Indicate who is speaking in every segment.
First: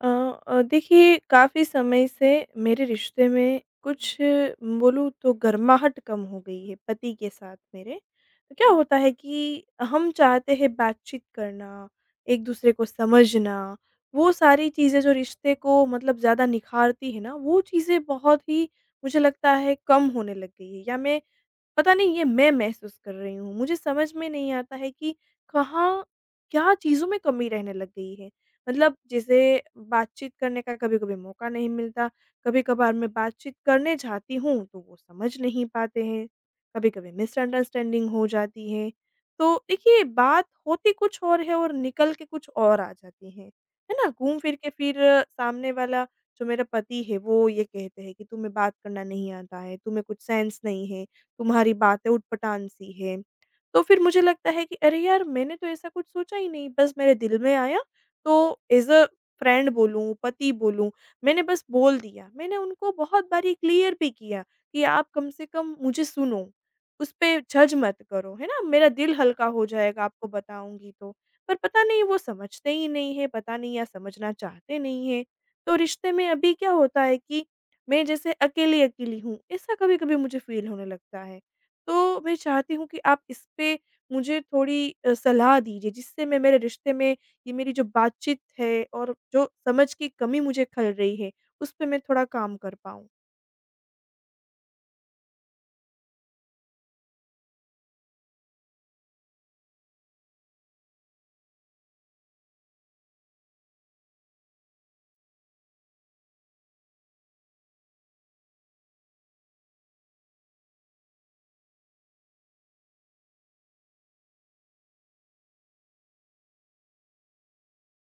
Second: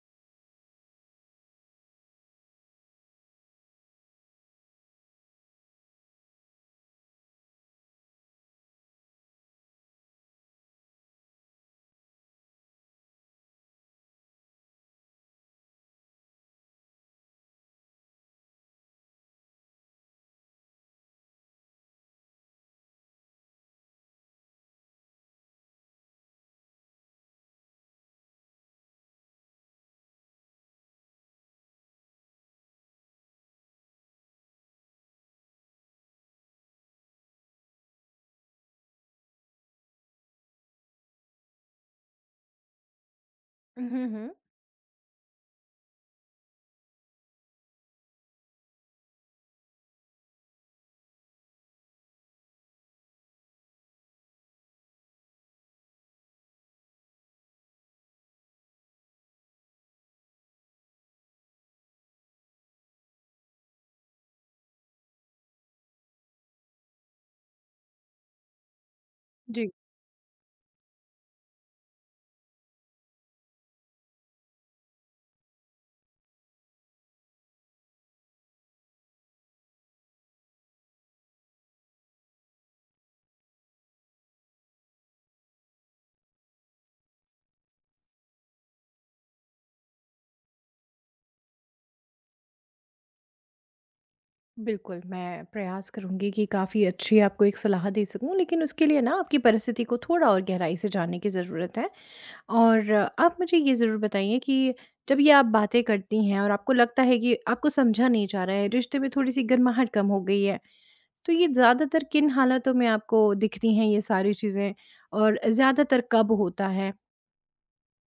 Speaker 1: अ देखिए काफ़ी समय से मेरे रिश्ते में कुछ बोलूँ तो गर्माहट कम हो गई है पति के साथ मेरे। तो क्या होता है कि हम चाहते हैं बातचीत करना, एक-दूसरे को समझना, वो सारी चीज़ें जो रिश्ते को मतलब ज़्यादा निखारती है ना, वो चीज़ें बहुत ही मुझे लगता है कम होने लग गई है या मैं पता नहीं ये मैं महसूस कर रही हूँ। मुझे समझ में नहीं आता है कि कहाँ, क्या चीज़ों में कमी रहने लग गई है। मतलब जैसे बातचीत करने का कभी-कभी मौका नहीं मिलता, कभी-कभार मैं बातचीत करने जाती हूँ तो वो समझ नहीं पाते हैं, कभी-कभी मिसअंडरस्टैंडिंग हो जाती है। तो देखिए बात होती कुछ और है और निकल के कुछ और आ जाती है। है
Speaker 2: हुँ,
Speaker 1: ना?
Speaker 2: हुँ।
Speaker 1: घूम फिर के फिर सामने वाला जो मेरा पति है वो ये कहते हैं कि तुम्हें बात करना नहीं आता है, तुम्हें कुछ सेंस नहीं है। तुम्हारी बातें उटपटांग सी हैं। तो फिर मुझे लगता है कि अरे यार! मैंने तो ऐसा कुछ सोचा ही नहीं, बस मेरे दिल में आया तो एज़ अ फ्रेंड बोलूँ, पति बोलूँ, मैंने बस बोल दिया। मैंने उनको बहुत बारी क्लियर भी किया कि आप कम से कम मुझे सुनो, उस पे जज मत करो, है ना? मेरा दिल हल्का हो
Speaker 2: जी,
Speaker 1: जाएगा आपको बताऊँगी तो। पर पता नहीं वो समझते ही नहीं हैं, पता नहीं या समझना चाहते नहीं हैं। तो रिश्ते में अभी क्या होता है कि मैं जैसे अकेली-अकेली हूँ, ऐसा कभी-कभी मुझे फ़ील होने लगता है। तो मैं चाहती हूँ कि आप इस पे मुझे थोड़ी सलाह दीजिए जिससे मैं मेरे रिश्ते में ये मेरी जो बातचीत है और जो समझ की कमी मुझे खल रही है, उस पे मैं थोड़ा काम कर पाऊँ।
Speaker 2: बिल्कुल, मैं प्रयास करूँगी कि काफ़ी अच्छी आपको एक सलाह दे सकूँ, लेकिन उसके लिए ना आपकी परिस्थिति को थोड़ा और गहराई से जानने की ज़रूरत है। और आप मुझे ये ज़रूर बताइए कि जब ये आप बातें करती हैं और आपको लगता है कि आपको समझा नहीं जा रहा है, रिश्ते में थोड़ी-सी गर्माहट कम हो गई है, तो ये ज़्यादातर किन हालातों में आपको दिखती हैं ये सारी चीज़ें और ज़्यादातर कब होता है?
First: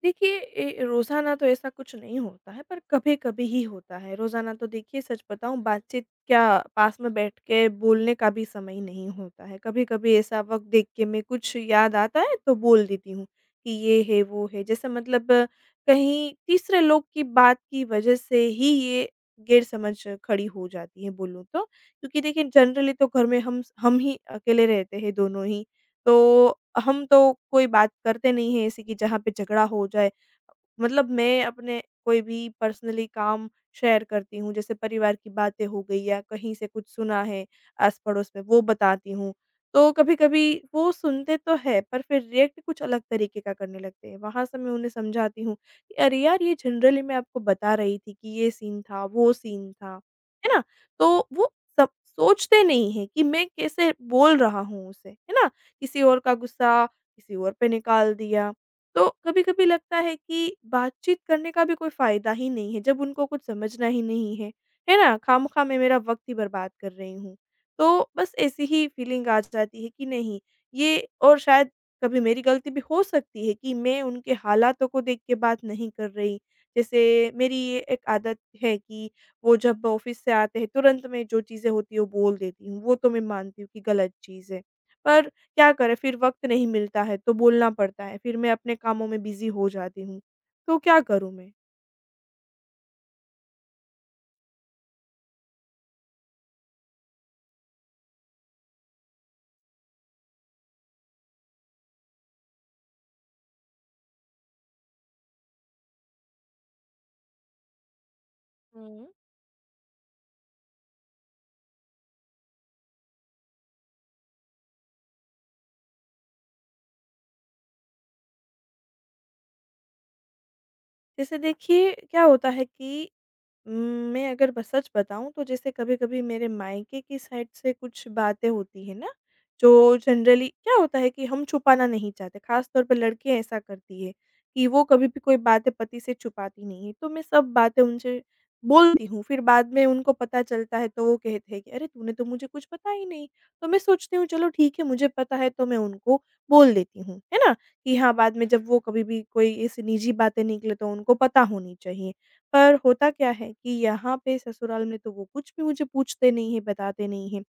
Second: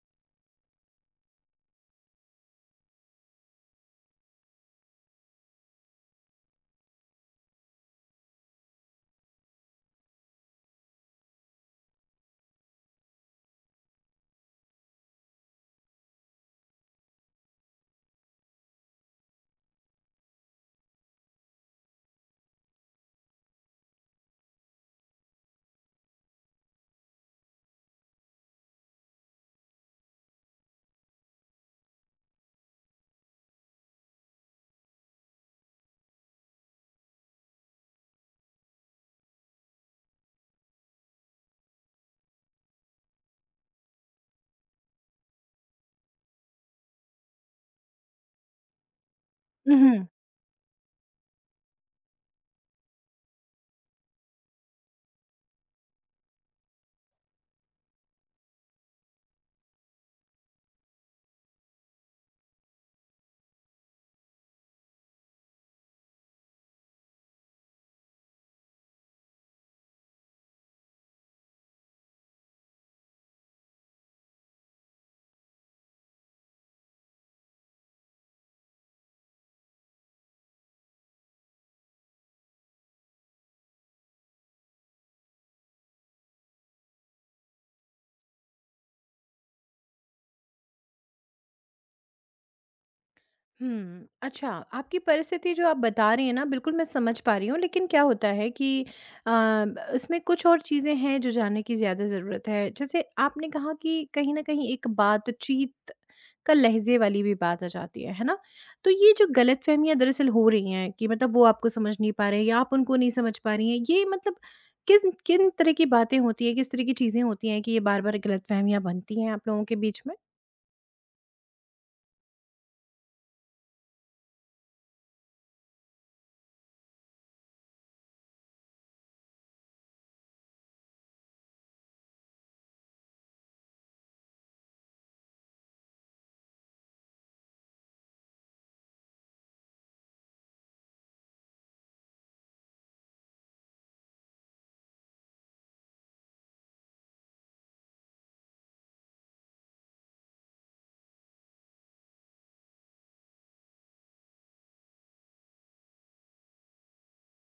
Speaker 1: देखिए रोज़ाना तो ऐसा कुछ नहीं होता है, पर कभी-कभी ही होता है। रोज़ाना तो देखिए सच बताऊँ बातचीत क्या पास में बैठ के बोलने का भी समय नहीं होता है। कभी-कभी ऐसा वक़्त देख के मैं कुछ याद आता है तो बोल देती हूँ कि ये है, वो है। जैसे मतलब कहीं तीसरे लोग की बात की वज़ह से ही ये गैरसमझ खड़ी हो जाती है बोलूँ तो। क्योंकि देखिए जनरली तो घर में हम ही अकेले रहते हैं दोनों ही। तो हम तो कोई बात करते नहीं हैं ऐसी कि जहाँ पे झगड़ा हो जाए। मतलब मैं अपने कोई भी पर्सनली काम शेयर करती हूँ, जैसे परिवार की बातें हो गई या कहीं से कुछ सुना है आस-पड़ोस में वो बताती हूँ। तो कभी-कभी वो सुनते तो हैं पर फिर रिएक्ट कुछ अलग तरीके का करने लगते हैं। वहाँ से मैं उन्हें समझाती हूँ कि अरे यार ये जनरली मैं आपको बता रही थी कि ये सीन था, वो सीन था। है ना? तो वो सब सोचते नहीं हैं कि मैं कैसे बोल रहा हूँ उसे, है ना? किसी और का गुस्सा किसी और पे निकाल दिया। तो कभी-कभी लगता है कि बातचीत करने का भी कोई फ़ायदा ही नहीं है, जब उनको कुछ समझना ही नहीं है, है ना? खामख़ाह मैं मेरा वक़्त ही बर्बाद कर रही हूँ। तो बस ऐसी ही फ़ीलिंग आ जाती है कि नहीं, ये और शायद कभी मेरी गलती भी हो सकती है कि मैं उनके हालातों को देख के बात नहीं कर रही। जैसे मेरी ये एक आदत है कि वो जब ऑफ़िस से आते हैं, तुरंत मैं जो चीज़ें होती हैं, वो बोल देती हूँ। वो तो मैं मानती हूँ कि गलत चीज़ है। पर क्या करें फिर वक़्त नहीं मिलता है तो बोलना पड़ता है, फिर मैं अपने कामों में बिज़ी हो जाती हूँ। तो क्या करूँ मैं?
Speaker 2: हुँ। अच्छा, आपकी परिस्थिति जो आप बता रही हैं ना, बिल्कुल मैं समझ पा रही हूँ, लेकिन क्या होता है कि अ, इसमें कुछ और चीज़ें हैं जो जानने की ज़्यादा ज़रूरत है। जैसे आपने कहा कि कहीं न कहीं एक बातचीत का लहज़े वाली भी बात आ जाती है ना? तो
Speaker 1: हुँ।
Speaker 2: ये जो गलतफ़हमियाँ दरअसल हो रही हैं कि मतलब वो आपको समझ नहीं पा रहे हैं या आप उनको नहीं समझ पा रही हैं, ये मतलब किन किन तरह की बातें होती हैं, किस तरह की चीज़ें होती हैं कि ये बार-बार गलतफ़हमियाँ बनती हैं आप लोगों के बीच में?
Speaker 1: जैसे देखिए क्या होता है कि उम, मैं अगर ब सच बताऊँ तो जैसे कभी-कभी मेरे मायके की साइड से कुछ बातें होती हैं ना, जो जनरली क्या होता है कि हम छुपाना नहीं चाहते, ख़ास तौर पे लड़कियाँ ऐसा करती है कि वो कभी भी कोई बातें पति से छुपाती नहीं है। तो मैं सब बातें उनसे बोलती हूँ, फिर बाद में उनको पता चलता है तो वो कहते हैं कि अरे! तूने तो मुझे कुछ बताया ही नहीं। तो मैं सोचती हूँ चलो ठीक है मुझे पता है तो मैं उनको बोल देती हूँ, है ना? कि हाँ, बाद में जब वो कभी भी कोई ऐसी निजी बातें निकले तो उनको पता होनी चाहिए। पर होता क्या है कि यहाँ पे ससुराल में तो वो कुछ भी मुझे पूछते नहीं हैं, बताते नहीं हैं।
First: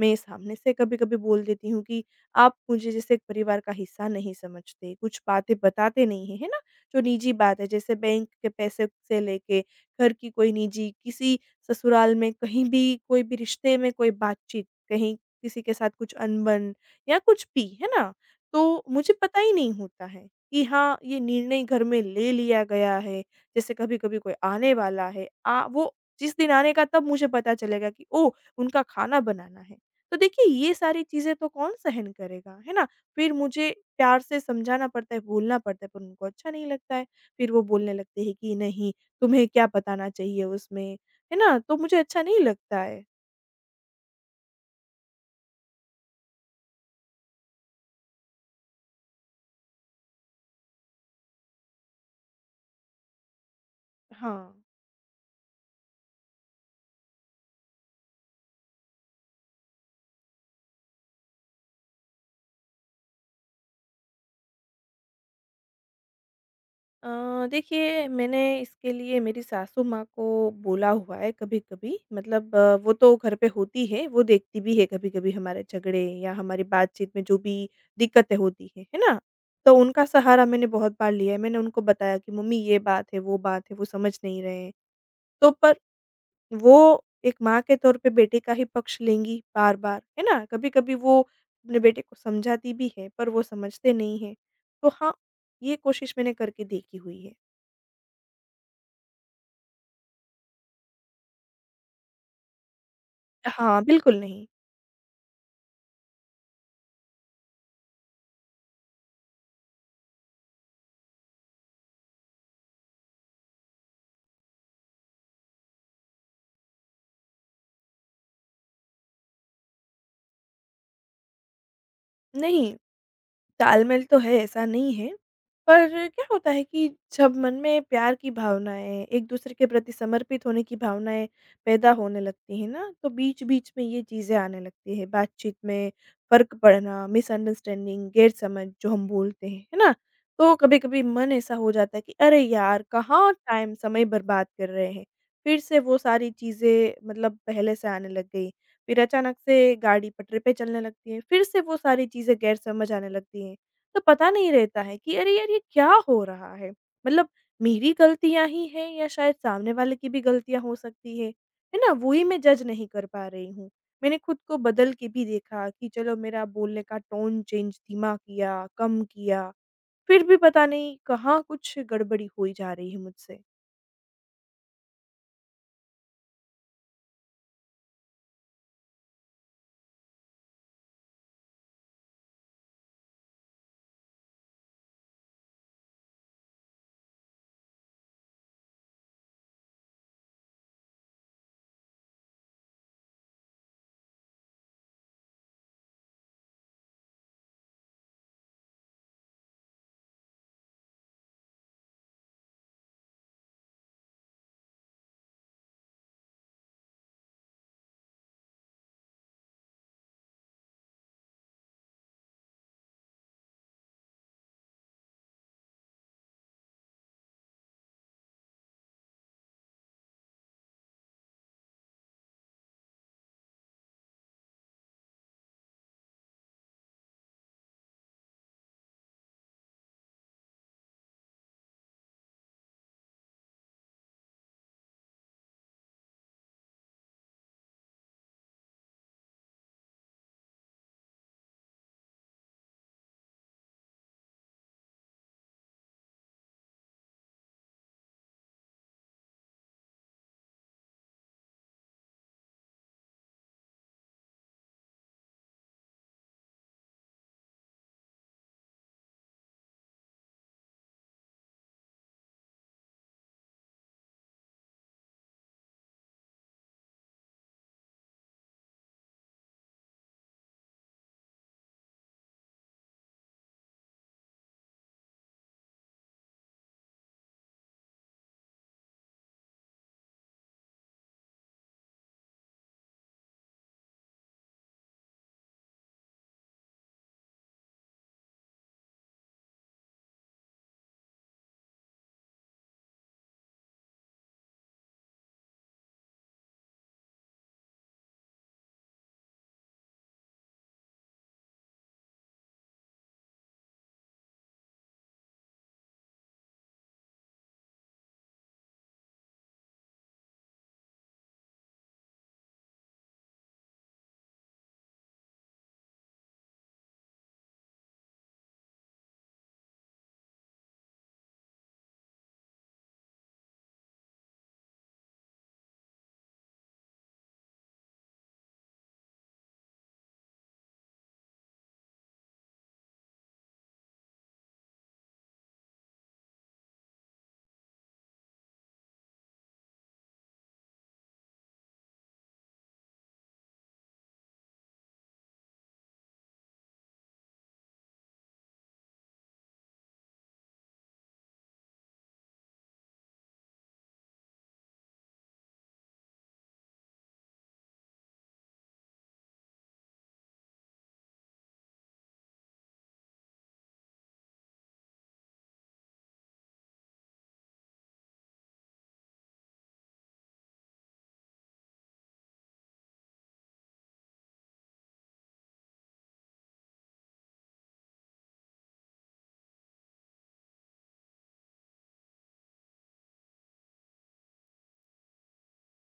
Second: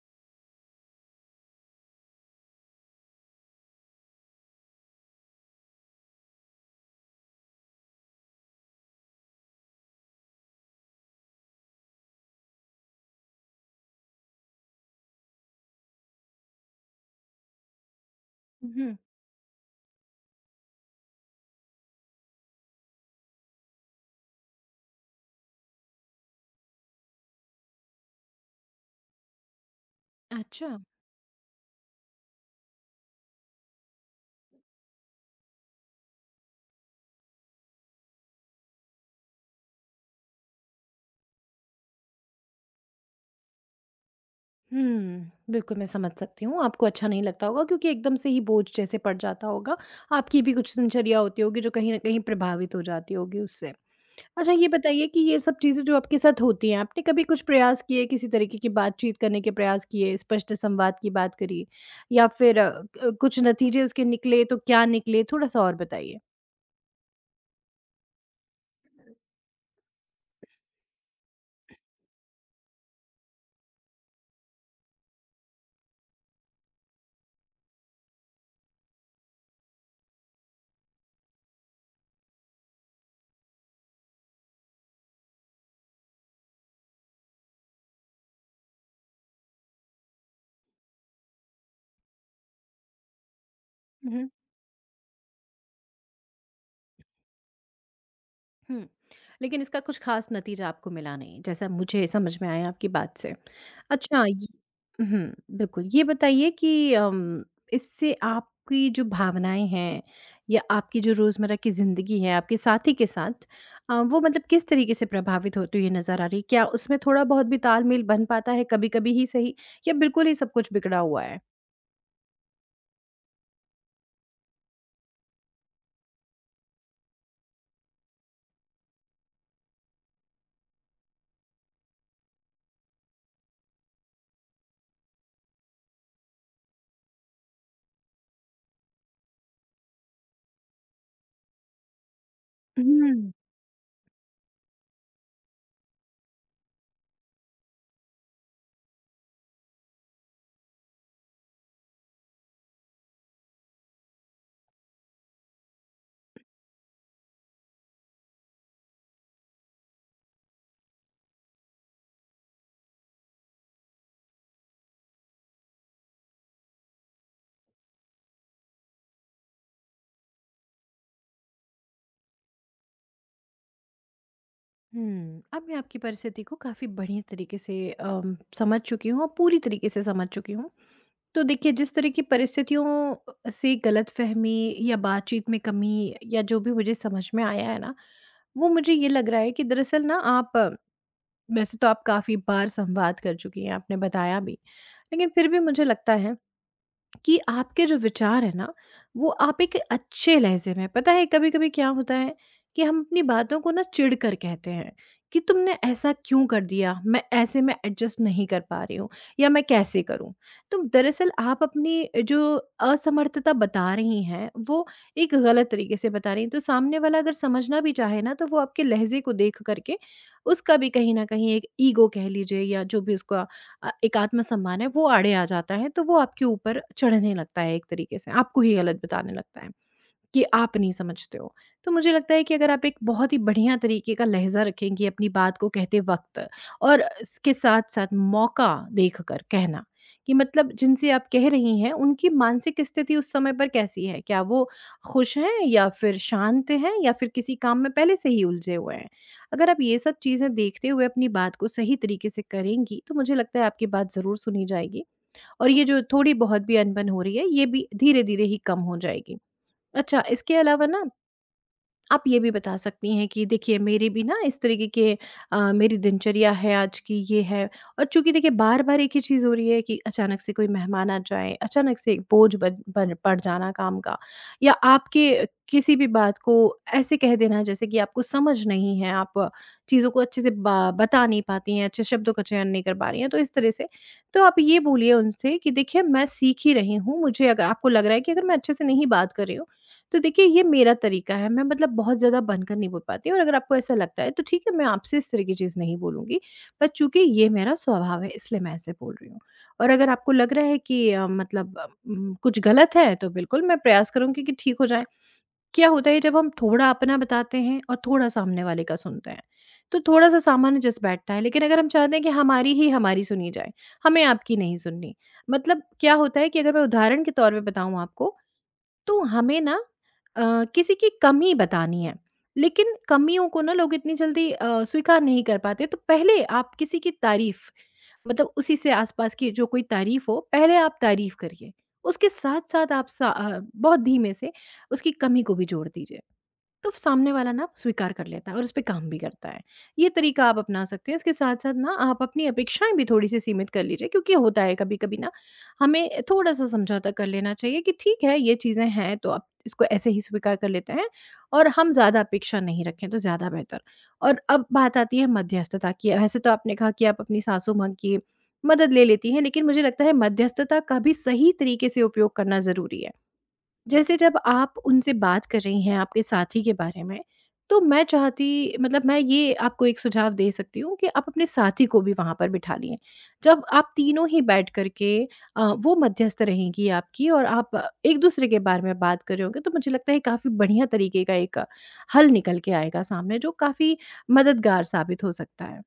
Speaker 1: मैं सामने से कभी-कभी बोल देती हूँ कि आप मुझे जैसे एक परिवार का हिस्सा नहीं समझते, कुछ बातें बताते नहीं हैं, है ना? जो निजी बात है जैसे बैंक के पैसे से लेके घर की कोई निजी किसी ससुराल में कहीं भी कोई भी रिश्ते में कोई बातचीत, कहीं किसी के साथ कुछ अनबन या कुछ भी, है ना? तो
Speaker 2: हुँ।
Speaker 1: मुझे पता ही नहीं होता है कि हाँ, ये निर्णय घर में ले लिया गया है। जैसे कभी-कभी कोई आने वाला है, आ वो जिस दिन आने का तब मुझे पता चलेगा कि ओह! उनका खाना बनाना है। तो देखिए ये
Speaker 2: अच्छा।
Speaker 1: सारी चीज़ें तो कौन सहन करेगा, है ना? फिर मुझे प्यार से समझाना पड़ता है, बोलना पड़ता है पर उनको अच्छा नहीं लगता है। फिर वो बोलने लगते हैं कि नहीं तुम्हें क्या बताना चाहिए उसमें, है ना? तो मुझे अच्छा नहीं लगता है।
Speaker 2: हुँ। बिल्कुल, मैं समझ सकती हूँ, आपको अच्छा नहीं लगता होगा क्योंकि एकदम से ही बोझ जैसे पड़ जाता होगा। आपकी भी कुछ दिनचर्या होती होगी जो कहीं न कहीं प्रभावित हो जाती होगी उससे। अच्छा,
Speaker 1: हाँ।
Speaker 2: ये बताइए कि ये सब चीज़ें जो आपके साथ होती हैं, आपने कभी कुछ प्रयास किए, किसी तरीके की बातचीत करने के प्रयास किए, स्पष्ट संवाद की बात करी या फिर क कुछ नतीजे उसके निकले तो क्या निकले? थोड़ा-सा और बताइए?
Speaker 1: देखिए मैंने इसके लिए मेरी सासू माँ को बोला हुआ है कभी-कभी मतलब वो तो घर पे होती है, वो देखती भी है कभी-कभी हमारे झगड़े या हमारी बातचीत में जो भी दिक्कतें होती हैं, है ना? तो उनका सहारा मैंने बहुत बार लिया है, मैंने उनको बताया कि मम्मी ये बात है, वो समझ नहीं रहे हैं। तो पर वो एक माँ के तौर पे बेटे का ही पक्ष लेंगी बार-बार, है ना? कभी-कभी वो अपने बेटे को समझाती भी है, पर वो समझते नहीं है। तो हाँ, ये कोशिश मैंने करके देखी हुई है।
Speaker 2: हुँ। लेकिन इसका कुछ ख़ास नतीजा आपको मिला नहीं, जैसा मुझे समझ में आया आपकी बात से।
Speaker 1: हाँ, बिल्कुल
Speaker 2: अच्छा।
Speaker 1: नहीं।
Speaker 2: ये हुँ, बिल्कुल। ये बताइए कि इससे आपकी जो भावनाएँ हैं या आपकी जो रोज़मर्रा की ज़िंदगी है, आपके साथी के साथ वो मतलब किस तरीके से प्रभावित होती हुई नज़र आ रही है? क्या उसमें थोड़ा-बहुत भी तालमेल बन पाता है, कभी-कभी ही सही, या बिल्कुल ही सब कुछ बिगड़ा हुआ है?
Speaker 1: नहीं, तालमेल तो है, ऐसा नहीं है। पर क्या होता है कि जब मन में प्यार की भावनाएँ, एक-दूसरे के प्रति समर्पित होने की भावनाएँ पैदा होने लगती हैं ना, तो बीच-बीच में ये चीज़ें आने लगती हैं। बातचीत में फ़र्क पड़ना, मिसअंडरस्टैंडिंग, गैर-समझ जो हम बोलते हैं, है ना? तो कभी-कभी मन ऐसा हो जाता है कि अरे यार!
Speaker 2: हुँ।
Speaker 1: कहाँ टाइम समय बर्बाद कर रहे हैं। फिर से वो सारी चीज़ें मतलब पहले से आने लग गई। है। फिर अचानक से गाड़ी पटरी पे चलने लगती है, फिर से वो सारी चीज़ें गैर समझ आने लगती हैं। तो पता नहीं रहता है कि अरे यार, ये क्या हो रहा है? मतलब मेरी गलतियाँ ही हैं या शायद सामने वाले की भी गलतियाँ हो सकती है ना? वो ही मैं जज नहीं कर पा रही हूँ। मैंने खुद को बदल के भी देखा कि चलो मेरा बोलने का टोन चेंज धीमा किया, कम किया, फिर भी पता नहीं कहाँ कुछ गड़बड़ी हुई जा रही है मुझसे।
Speaker 2: हुँ। अब मैं आपकी परिस्थिति को काफ़ी बढ़िया तरीके से समझ चुकी हूँ और पूरी तरीके से समझ चुकी हूँ। तो देखिए, जिस तरह की परिस्थितियों से गलतफहमी या बातचीत में कमी या जो भी मुझे समझ में आया है ना, वो मुझे ये लग रहा है कि दरअसल ना आप वैसे तो आप काफ़ी बार संवाद कर चुकी हैं, आपने बताया भी, लेकिन फिर भी मुझे लगता है कि आपके जो विचार है ना, वो आप एक अच्छे लहजे में, पता है कभी कभी क्या होता है कि हम अपनी बातों को ना चिढ़ कर कहते हैं कि तुमने ऐसा क्यों कर दिया, मैं ऐसे में एडजस्ट नहीं कर पा रही हूँ या मैं कैसे करूँ। तो दरअसल आप अपनी जो असमर्थता बता रही हैं, वो एक गलत तरीके से बता रही हैं, तो सामने वाला अगर समझना भी चाहे ना, तो वो आपके लहजे को देख करके, उसका भी कहीं ना कहीं एक ईगो कह लीजिए या जो भी उसका एक आत्मसम्मान है, वो आड़े आ जाता है, तो वो आपके ऊपर चढ़ने लगता है एक तरीके से, आपको ही गलत बताने लगता है। कि आप नहीं समझते हो। तो मुझे लगता है कि अगर आप एक बहुत ही बढ़िया तरीके का लहज़ा रखेंगी अपनी बात को कहते वक़्त, और इसके साथ-साथ मौका देखकर कहना कि मतलब जिनसे आप कह रही हैं, उनकी मानसिक स्थिति उस समय पर कैसी है? क्या वो खुश हैं या फिर शांत हैं या फिर किसी काम में पहले से ही उलझे हुए हैं? अगर आप ये सब चीज़ें देखते हुए अपनी बात को सही तरीके से करेंगी, तो मुझे लगता है आपकी बात ज़रूर सुनी जाएगी और ये जो थोड़ी-बहुत भी अनबन हो रही है, ये भी धीरे-धीरे ही कम हो जाएगी। अच्छा, इसके अलावा ना आप ये भी बता सकती हैं कि देखिए मेरी भी ना इस तरीके के मेरी दिनचर्या है, आज की ये है। और चूँकि देखिए बार-बार एक ही चीज़ हो रही है कि अचानक से कोई मेहमान आ जाए, अचानक से बोझ बन बन पड़ जाना काम का, या आपके किसी भी बात को ऐसे कह देना जैसे कि आपको समझ नहीं है, आप चीज़ों को अच्छे से ब बता नहीं पाती हैं, अच्छे शब्दों का चयन नहीं कर पा रही हैं, तो इस तरह से। तो आप ये बोलिए उनसे कि देखिए मैं सीख ही रही हूँ, मुझे, अगर आपको लग रहा है कि अगर मैं अच्छे से नहीं बात कर रही हूँ, तो देखिए ये मेरा तरीका है, मैं मतलब बहुत ज़्यादा बनकर नहीं बोल पाती हूँ, और अगर आपको ऐसा लगता है तो ठीक है, मैं आपसे इस तरह की चीज़ नहीं बोलूँगी। पर चूँकि ये मेरा स्वभाव है इसलिए मैं ऐसे बोल रही हूँ। और अगर आपको लग रहा है कि मतलब कुछ गलत है तो बिल्कुल मैं प्रयास करूँगी कि ठीक हो जाए। क्या होता है, जब हम थोड़ा अपना बताते हैं और थोड़ा सामने वाले का सुनते हैं, तो थोड़ा-सा सामान्य जस बैठता है, लेकिन अगर हम चाहते हैं कि हमारी ही हमारी सुनी जाए, हमें आपकी नहीं सुननी। मतलब क्या होता है कि अगर मैं उदाहरण के तौर पे बताऊँ आपको, तो हमें ना अ, किसी की कमी बतानी है, लेकिन कमियों को ना लोग इतनी जल्दी स्वीकार नहीं कर पाते, तो पहले आप किसी की तारीफ़, मतलब उसी से आसपास की जो कोई तारीफ़ हो, पहले आप तारीफ़ करिए। उसके साथ-साथ आप बहुत धीमे से उसकी कमी को भी जोड़ दीजिए। तो सामने वाला ना स्वीकार कर लेता है और उस पे काम भी करता है। ये तरीका आप अपना सकते हैं। इसके साथ-साथ ना आप अपनी अपेक्षाएँ भी थोड़ी-सी सीमित कर लीजिए, क्योंकि होता है कभी-कभी ना हमें थोड़ा-सा समझौता कर लेना चाहिए कि ठीक है, ये चीज़ें हैं तो अब इसको ऐसे ही स्वीकार कर लेते हैं, और हम ज़्यादा अपेक्षा नहीं रखें तो ज़्यादा बेहतर। और अब बात आती है मध्यस्थता की। वैसे तो आपने कहा कि आप अपनी सासू-माँ की मदद ले लेती हैं, लेकिन मुझे लगता है मध्यस्थता का भी सही तरीके से उपयोग करना ज़रूरी है। जैसे जब आप उनसे बात कर रही हैं आपके साथी के बारे में, तो मैं चाहती, मतलब मैं ये आपको एक सुझाव दे सकती हूँ कि आप अपने साथी को भी वहाँ पर बिठा लिएँ। जब आप तीनों ही बैठ कर के वो मध्यस्थ रहेंगी आपकी, और आप एक-दूसरे के बारे में बात कर रहे होंगे, तो मुझे लगता है काफ़ी बढ़िया तरीके का एक हल निकल के आएगा सामने, जो काफ़ी मददगार साबित हो सकता है।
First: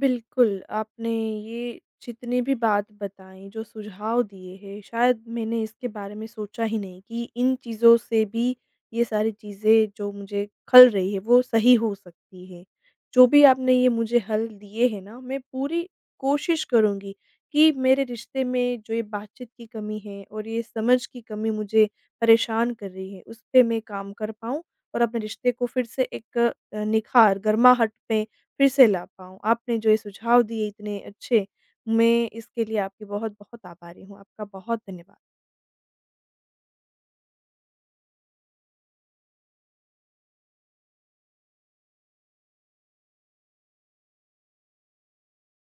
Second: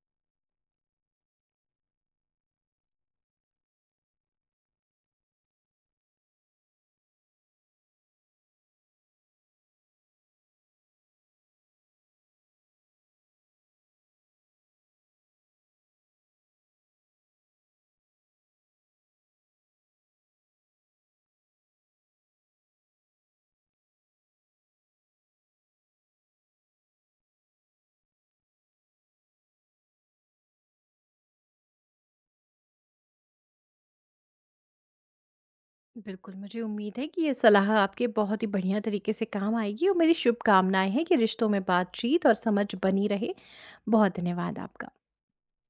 Speaker 1: बिल्कुल, आपने ये जितनी भी बात बताई, जो सुझाव दिए हैं, शायद मैंने इसके बारे में सोचा ही नहीं कि इन चीज़ों से भी ये सारी चीज़ें जो मुझे खल रही है, वो सही हो सकती है। जो भी आपने ये मुझे हल दिए हैं ना, मैं पूरी कोशिश करूँगी कि मेरे रिश्ते में जो ये बातचीत की कमी है और ये समझ की कमी मुझे परेशान कर रही है, उस पे मैं काम कर पाऊँ और अपने रिश्ते को फिर से एक निखार, गर्माहट पे फिर से ला पाऊँ। आपने जो ये सुझाव दिए इतने अच्छे, मैं इसके लिए आपकी बहुत-बहुत आभारी हूँ। आपका बहुत धन्यवाद।
Speaker 2: बिल्कुल, मुझे उम्मीद है कि ये सलाह आपके बहुत ही बढ़िया तरीके से काम आएगी और मेरी शुभकामनाएँ हैं कि रिश्तों में बातचीत और समझ बनी रहे। बहुत धन्यवाद आपका।